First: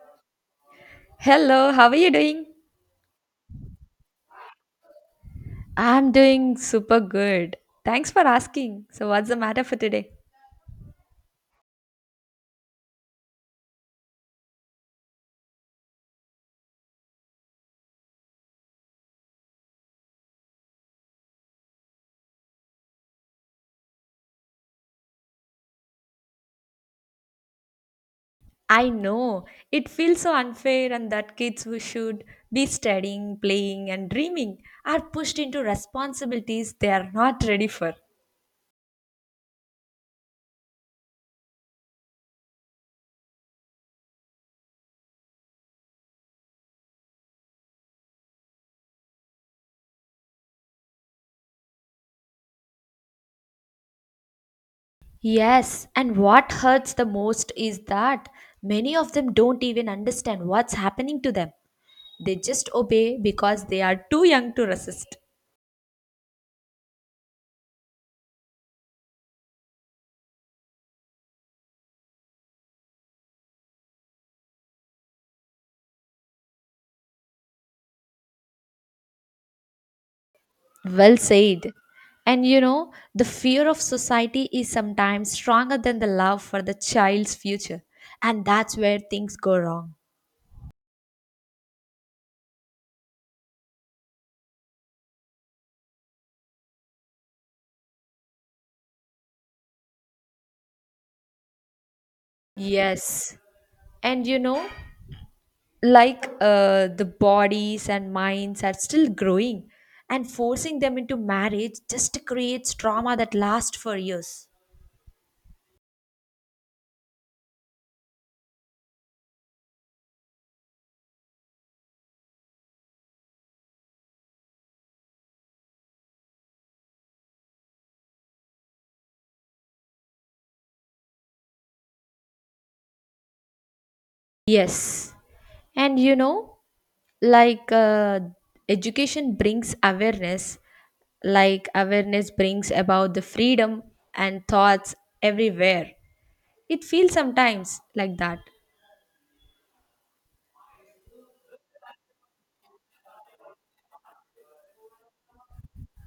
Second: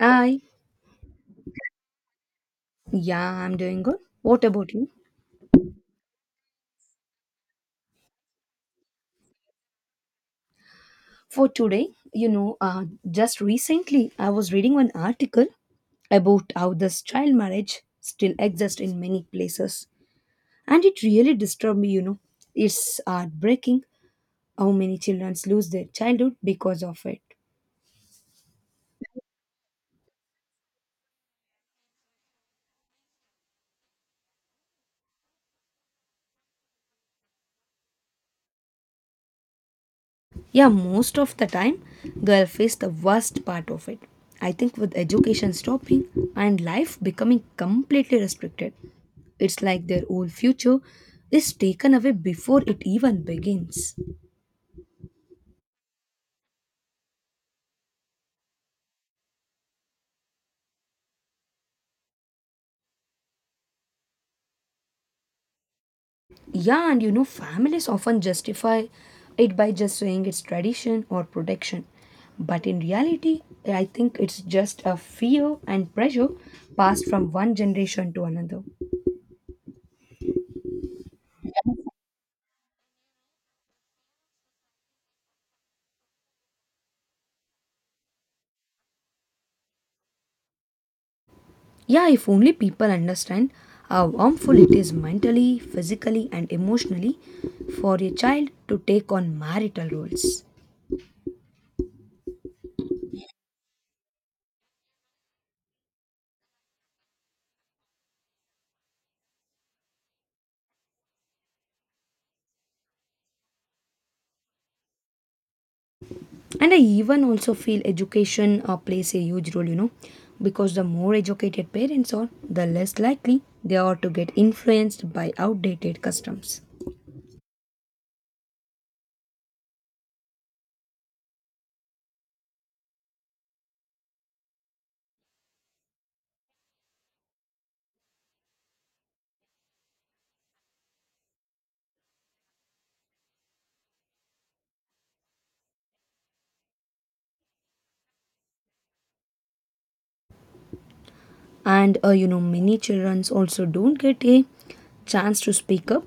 Hi. Hello, how are you doing? Yeah, I'm doing good. What about you? I'm doing super good. Thanks for asking. So, what's the matter for today? For today, just recently I was reading one article about how this child marriage still exists in many places, and it really disturbed me. You know, it's heartbreaking how many children lose their childhood because of it. I know it feels so unfair, and that kids who should be studying, playing, and dreaming are pushed into responsibilities they are not ready for. Yeah, most of the time, girl face the worst part of it. I think with education stopping and life becoming completely restricted, it's like their whole future is taken away before it even begins. Yes, and what hurts the most is that many of them don't even understand what's happening to them. They just obey because they are too young to resist. Yeah, and you know, families often justify it by just saying it's tradition or protection. But in reality, I think it's just a fear and pressure passed from one generation to another. Well said. And you know, the fear of society is sometimes stronger than the love for the child's future. And that's where things go wrong. Yeah, if only people understand how harmful it is mentally, physically, and emotionally for a child to take on marital roles. Yes. And you know, the bodies and minds are still growing, and forcing them into marriage just creates trauma that lasts for years. And I even also feel education plays a huge role, you know, because the more educated parents are, the less likely they are to get influenced by outdated customs. Yes. And you know, like uh, education brings awareness, like awareness brings about the freedom and thoughts everywhere. It feels sometimes like that. And you know, many children also don't get a chance to speak up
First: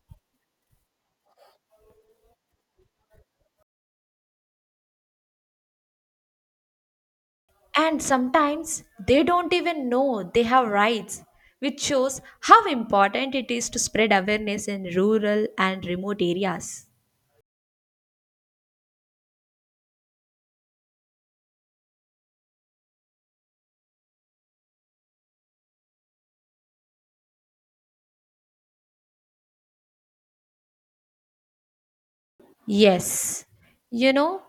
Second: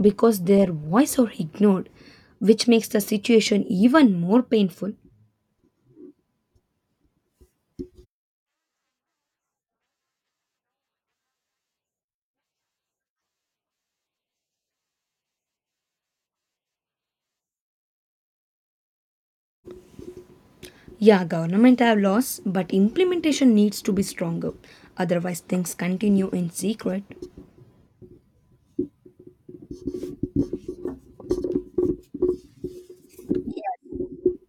because their voice are ignored, which makes the situation even more painful. And sometimes they don't even know they have rights, which shows how important it is to spread awareness in rural and remote areas. Yeah, government have laws, but implementation needs to be stronger. Otherwise, things continue in secret. Yes, you know,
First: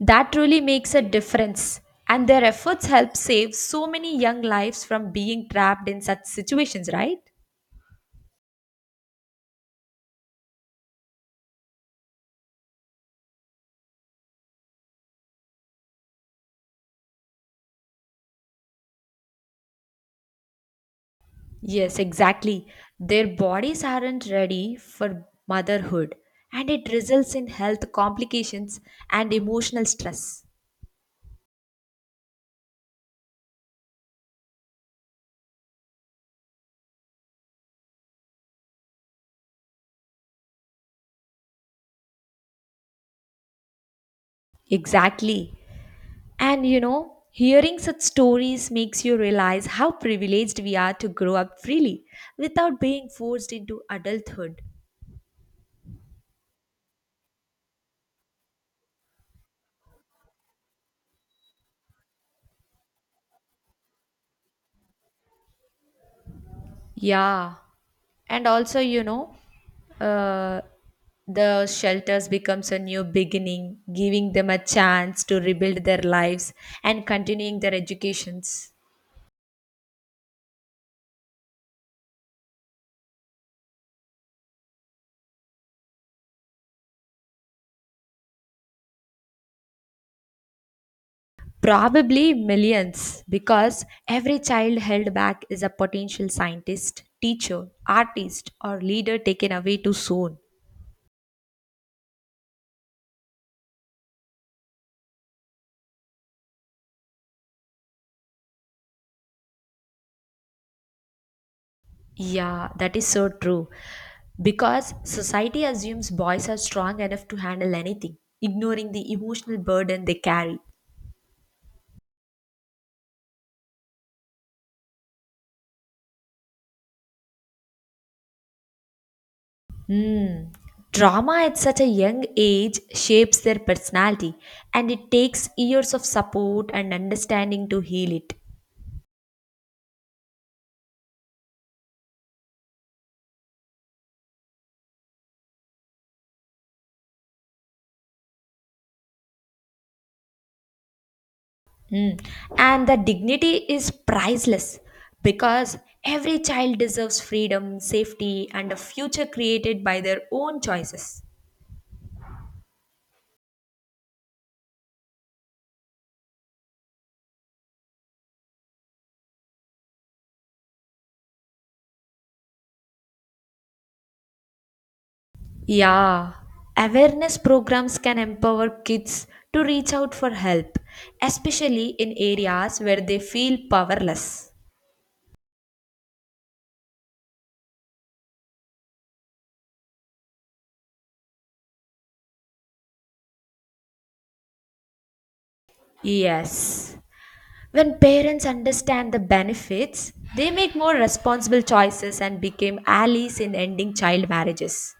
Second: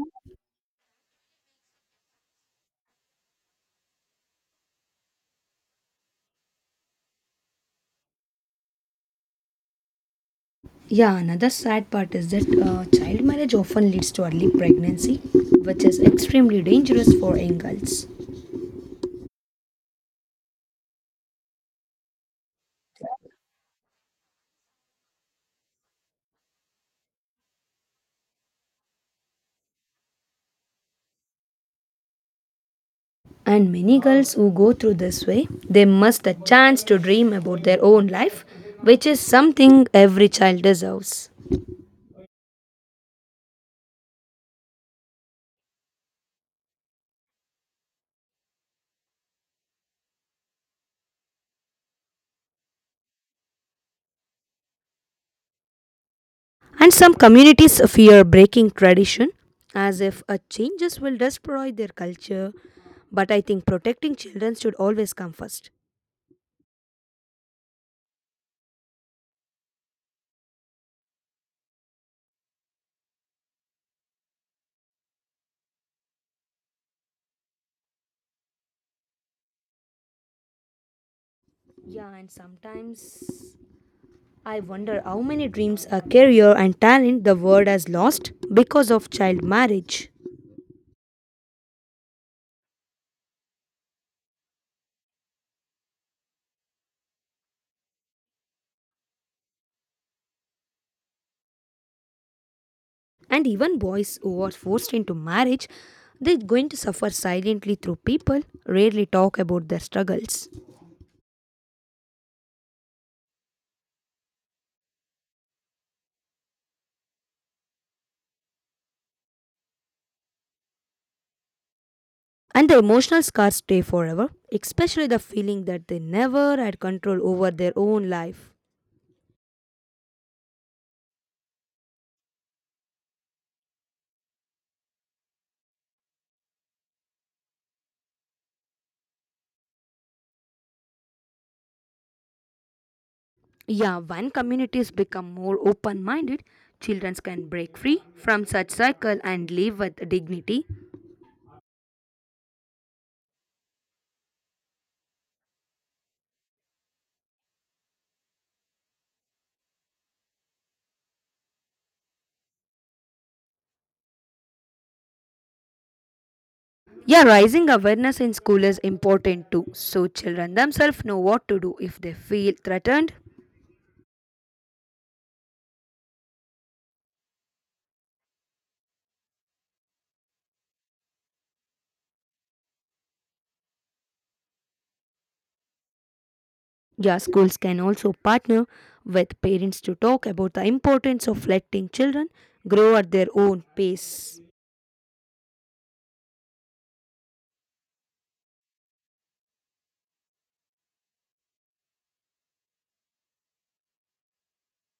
that really makes a difference. And their efforts help save so many young lives from being trapped in such situations, right? Yeah, another sad part is that child marriage often leads to early pregnancy, which is extremely dangerous for young girls. Yes, exactly. Their bodies aren't ready for motherhood, and it results in health complications and emotional stress. And many girls who go through this way, they must a chance to dream about their own life, which is something every child deserves. Exactly. And you know, hearing such stories makes you realize how privileged we are to grow up freely without being forced into adulthood. And some communities fear breaking tradition as if a changes will destroy their culture. But I think protecting children should always come first. Yeah. And also, you know, uh, the shelters becomes a new beginning, giving them a chance to rebuild their lives and continuing their educations. Yeah, and sometimes I wonder how many dreams, a career, and talent the world has lost because of child marriage. Probably millions, because every child held back is a potential scientist, teacher, artist, or leader taken away too soon. And even boys who are forced into marriage, they're going to suffer silently through people rarely talk about their struggles. Yeah, that is so true, because society assumes boys are strong enough to handle anything, ignoring the emotional burden they carry. And the emotional scars stay forever, especially the feeling that they never had control over their own life. Hmm. Drama at such a young age shapes their personality, and it takes years of support and understanding to heal it. Yeah, when communities become more open minded, children can break free from such cycle and live with dignity. Mm. And the dignity is priceless, because every child deserves freedom, safety, and a future created by their own choices. Yeah, raising awareness in school is important too, so children themselves know what to do if they feel threatened. Yeah, awareness programs can empower kids to reach out for help, especially in areas where they feel powerless. Yeah, schools can also partner with parents to talk about the importance of letting children grow at their own pace. Yes. When parents understand the benefits, they make more responsible choices and become allies in ending child marriages.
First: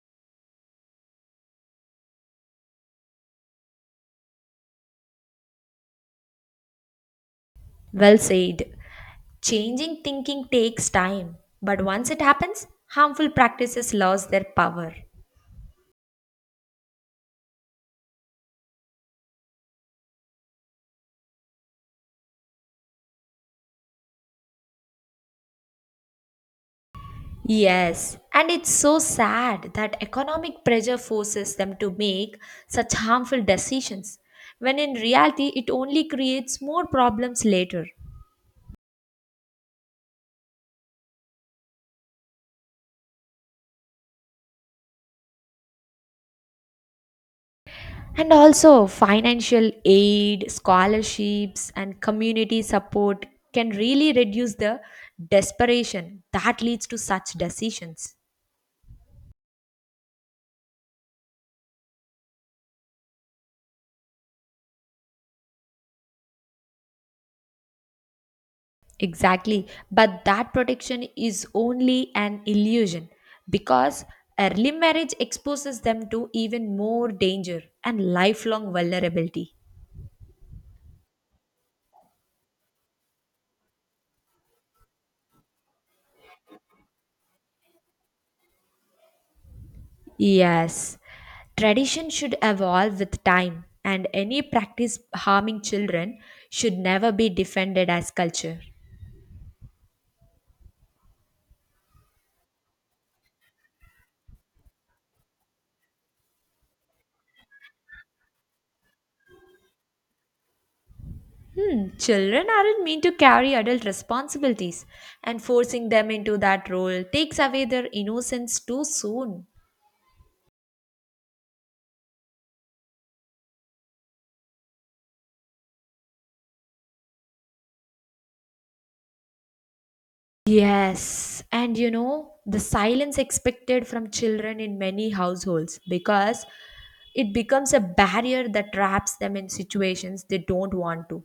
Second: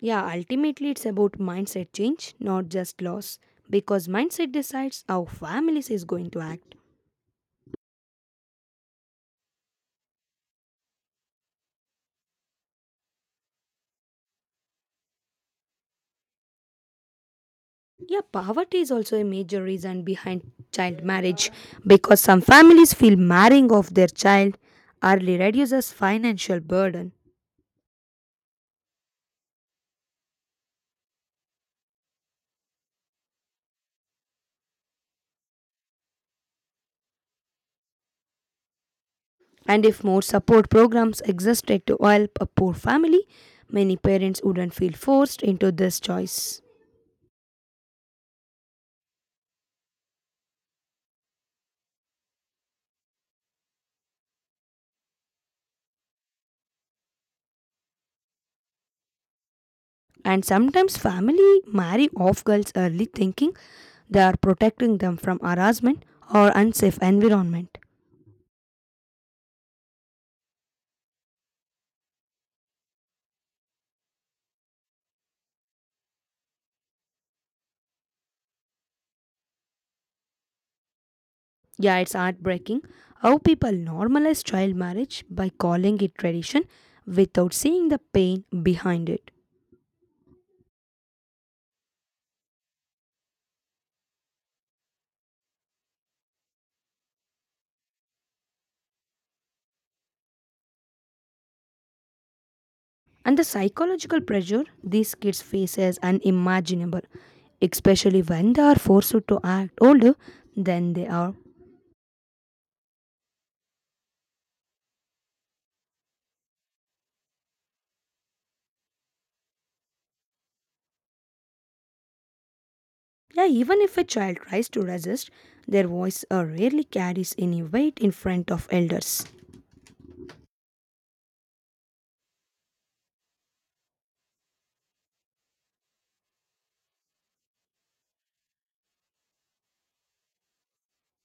Yeah, ultimately it's about mindset change, not just loss, because mindset decides how families is going to act. Well said. Changing thinking takes time, but once it happens, harmful practices lose their power. Yeah, poverty is also a major reason behind child marriage because some families feel marrying off their child early reduces financial burden. Yes, and it's so sad that economic pressure forces them to make such harmful decisions, when in reality, it only creates more problems later. And if more support programs existed to help a poor family, many parents wouldn't feel forced into this choice. And also, financial aid, scholarships, and community support can really reduce the desperation that leads to such decisions. And sometimes family marry off girls early thinking they are protecting them from harassment or unsafe environment. Exactly. But that protection is only an illusion, because early marriage exposes them to even more danger and lifelong vulnerability. Yeah, it's heartbreaking how people normalize child marriage by calling it tradition without seeing the pain behind it. Yes. Tradition should evolve with time, and any practice harming children should never be defended as culture. And the psychological pressure these kids face is unimaginable, especially when they are forced to act older than they are. Hmm, children aren't meant to carry adult responsibilities, and forcing them into that role takes away their innocence too soon. Yeah, even if a child tries to resist, their voice rarely carries any weight in front of elders. Yes, and you know, the silence expected from children in many households, because it becomes a barrier that traps them in situations they don't want to.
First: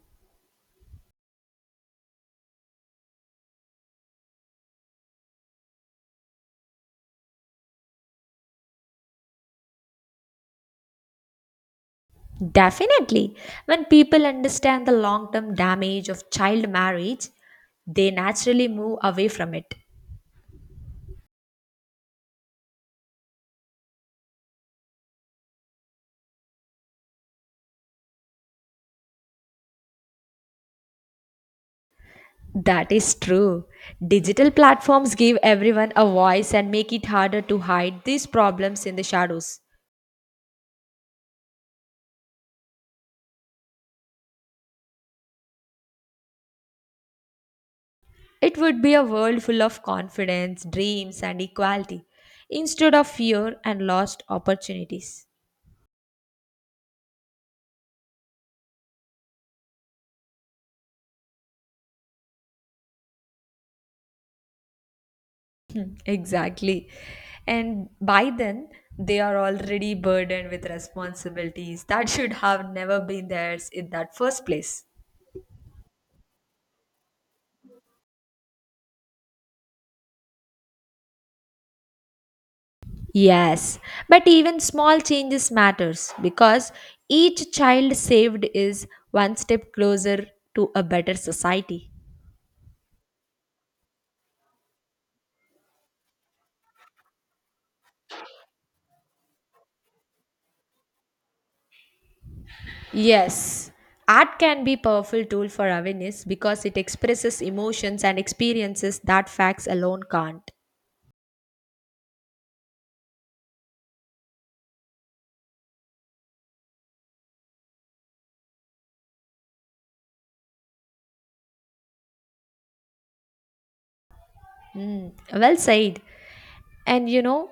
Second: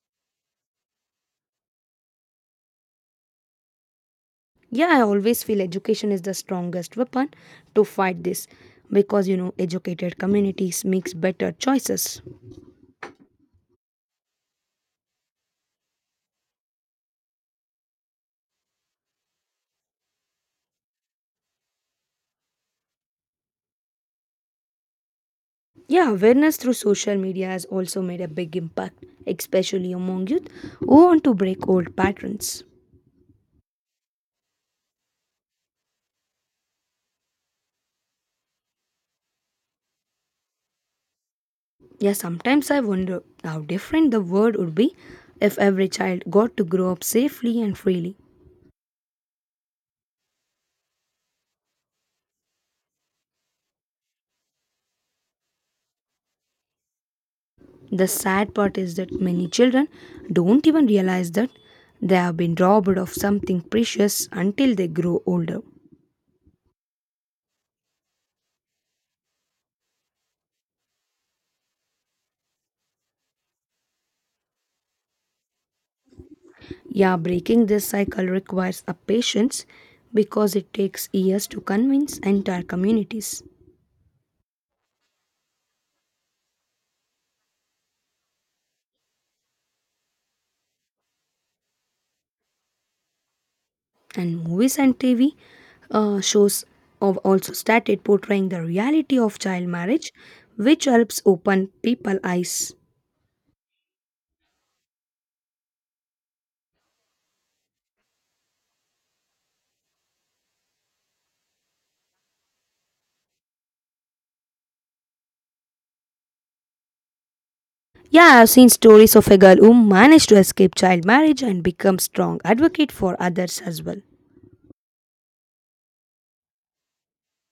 Yeah, I always feel education is the strongest weapon to fight this because you know educated communities makes better choices. Definitely, when people understand the long term damage of child marriage, they naturally move away from it. Yeah, awareness through social media has also made a big impact, especially among youth who want to break old patterns. That is true. Digital platforms give everyone a voice and make it harder to hide these problems in the shadows. Yeah, sometimes I wonder how different the world would be if every child got to grow up safely and freely. It would be a world full of confidence, dreams, and equality instead of fear and lost opportunities. The sad part is that many children don't even realize that they have been robbed of something precious until they grow older. Hmm, exactly. And by then, they are already burdened with responsibilities that should have never been theirs in that first place. Yeah, breaking this cycle requires a patience because it takes years to convince entire communities. Yes, but even small changes matters, because each child saved is one step closer to a better society. And movies and TV shows have also started portraying the reality of child marriage, which helps open people's eyes. Yes, art can be powerful tool for awareness, because it expresses emotions and experiences that facts alone can't. Yeah, I've seen stories of a girl who managed to escape child marriage and become strong advocate for others as well. Mm, well said. And you know,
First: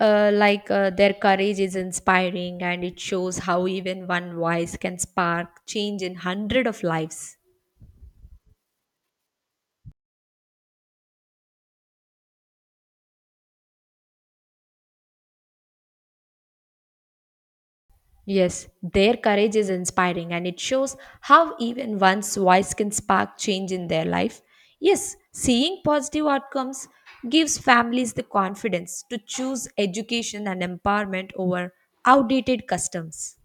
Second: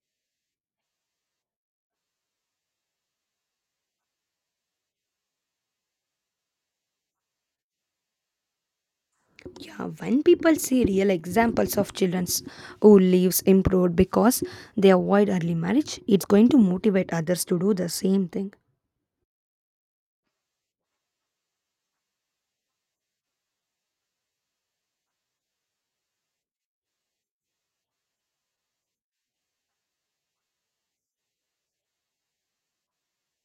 their courage is inspiring and it shows how even one voice can spark change in hundred of lives. Yeah, when people see real examples of children who lives improved because they avoid early marriage, it's going to motivate others to do the same thing. Yes, their courage is inspiring and it shows how even one's voice can spark change in their life. Yes, seeing positive outcomes gives families the confidence to choose education and empowerment over outdated customs.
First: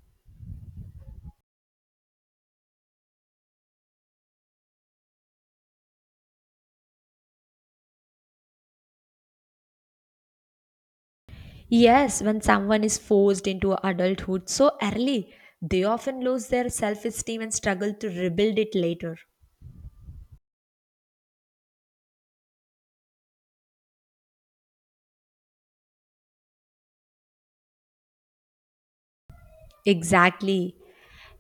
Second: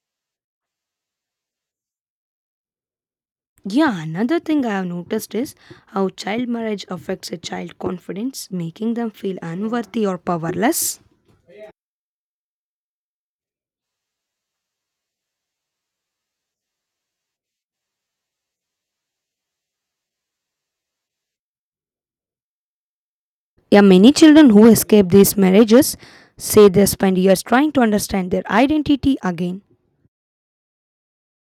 Yeah, another thing I have noticed is how child marriage affects a child confidence, making them feel unworthy or powerless. Yes, when someone is forced into adulthood so early, they often lose their self esteem and struggle to rebuild it later. Yeah, many children who escape these marriages say they spend years trying to understand their identity again. Exactly.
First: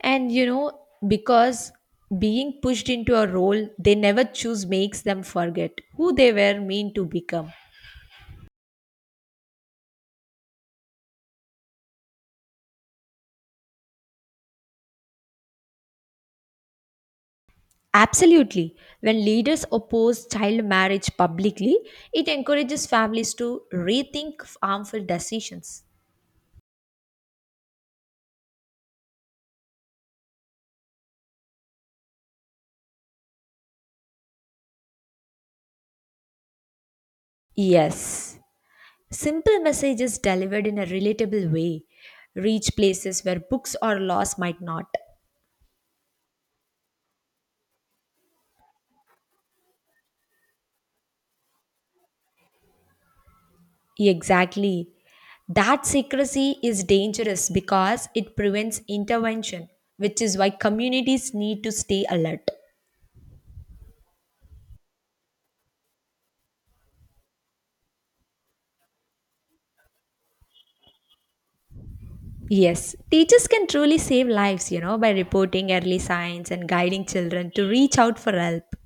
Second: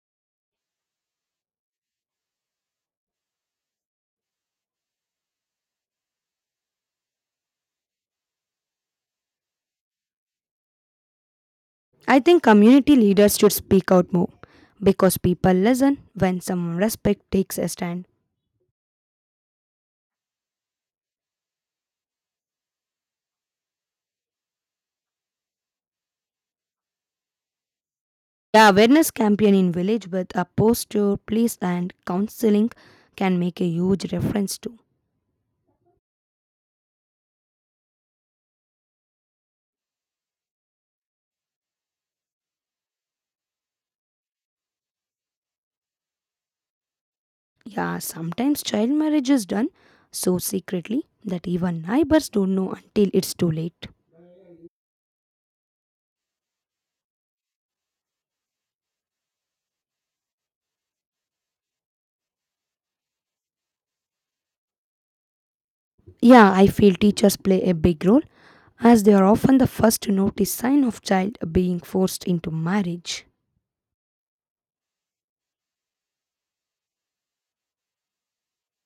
And you know, because being pushed into a role they never choose makes them forget who they were meant to become. I think community leaders should speak out more because people listen when someone respect takes a stand. Absolutely. When leaders oppose child marriage publicly, it encourages families to rethink harmful decisions. The awareness campaign in village with a poster, place and counseling can make a huge difference too. Yes. Simple messages delivered in a relatable way reach places where books or laws might not. Yeah, sometimes child marriage is done so secretly that even neighbors don't know until it's too late. Exactly. That secrecy is dangerous, because it prevents intervention, which is why communities need to stay alert. Yeah, I feel teachers play a big role as they are often the first to notice sign of child being forced into Yes, marriage. teachers can truly save lives, you know, by reporting early signs and guiding children to reach out for help.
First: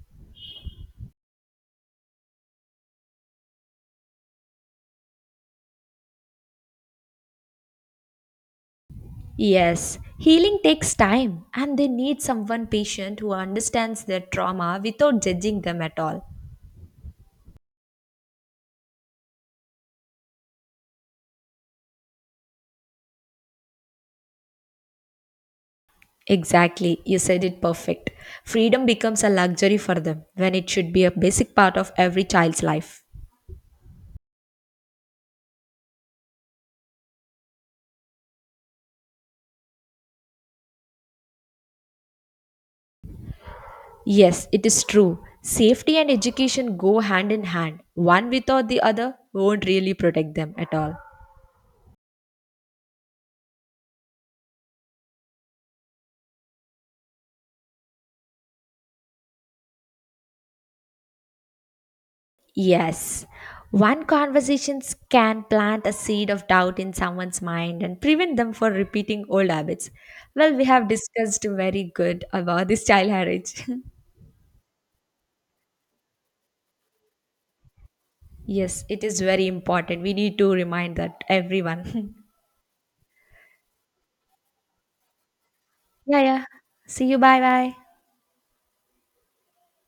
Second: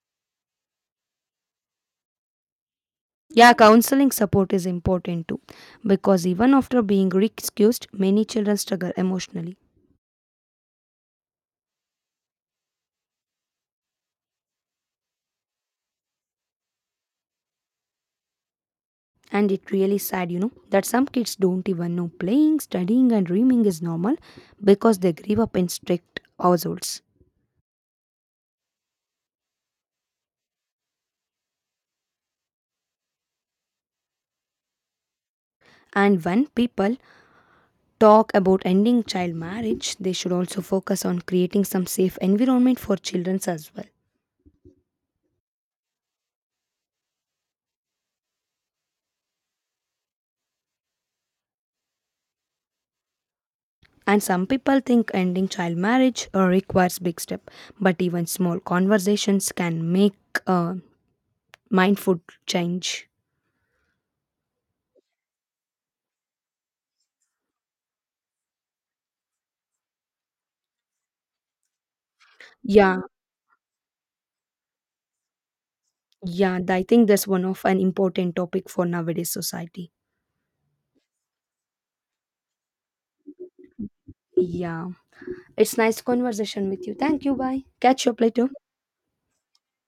Yeah, counseling support is important too because even after being recused, many children struggle emotionally. Yes, healing takes time and they need someone patient who understands their trauma without judging them at all. And it really sad you know that some kids don't even know playing studying and dreaming is normal because they grew up in strict Exactly, households. you said it perfect. Freedom becomes a luxury for them when it should be a basic part of every child's life. And when people talk about ending child marriage they should also focus on creating some safe environment for children as well. Yes, it is true. Safety and education go hand in hand. One without the other won't really protect them at all. And some people think ending child marriage requires big step, but even small conversations can make mindful change. Yes. One conversation can plant a seed of doubt in someone's mind and prevent them from repeating old habits. Well, we have discussed very good about this yeah child marriage. yeah I think that's one of an important topic for Yes, it is nowadays very society. important. We need to remind that everyone. Yeah, it's nice Yeah, yeah. conversation with you. See you. Thank you. Bye Bye. bye. Catch you up later.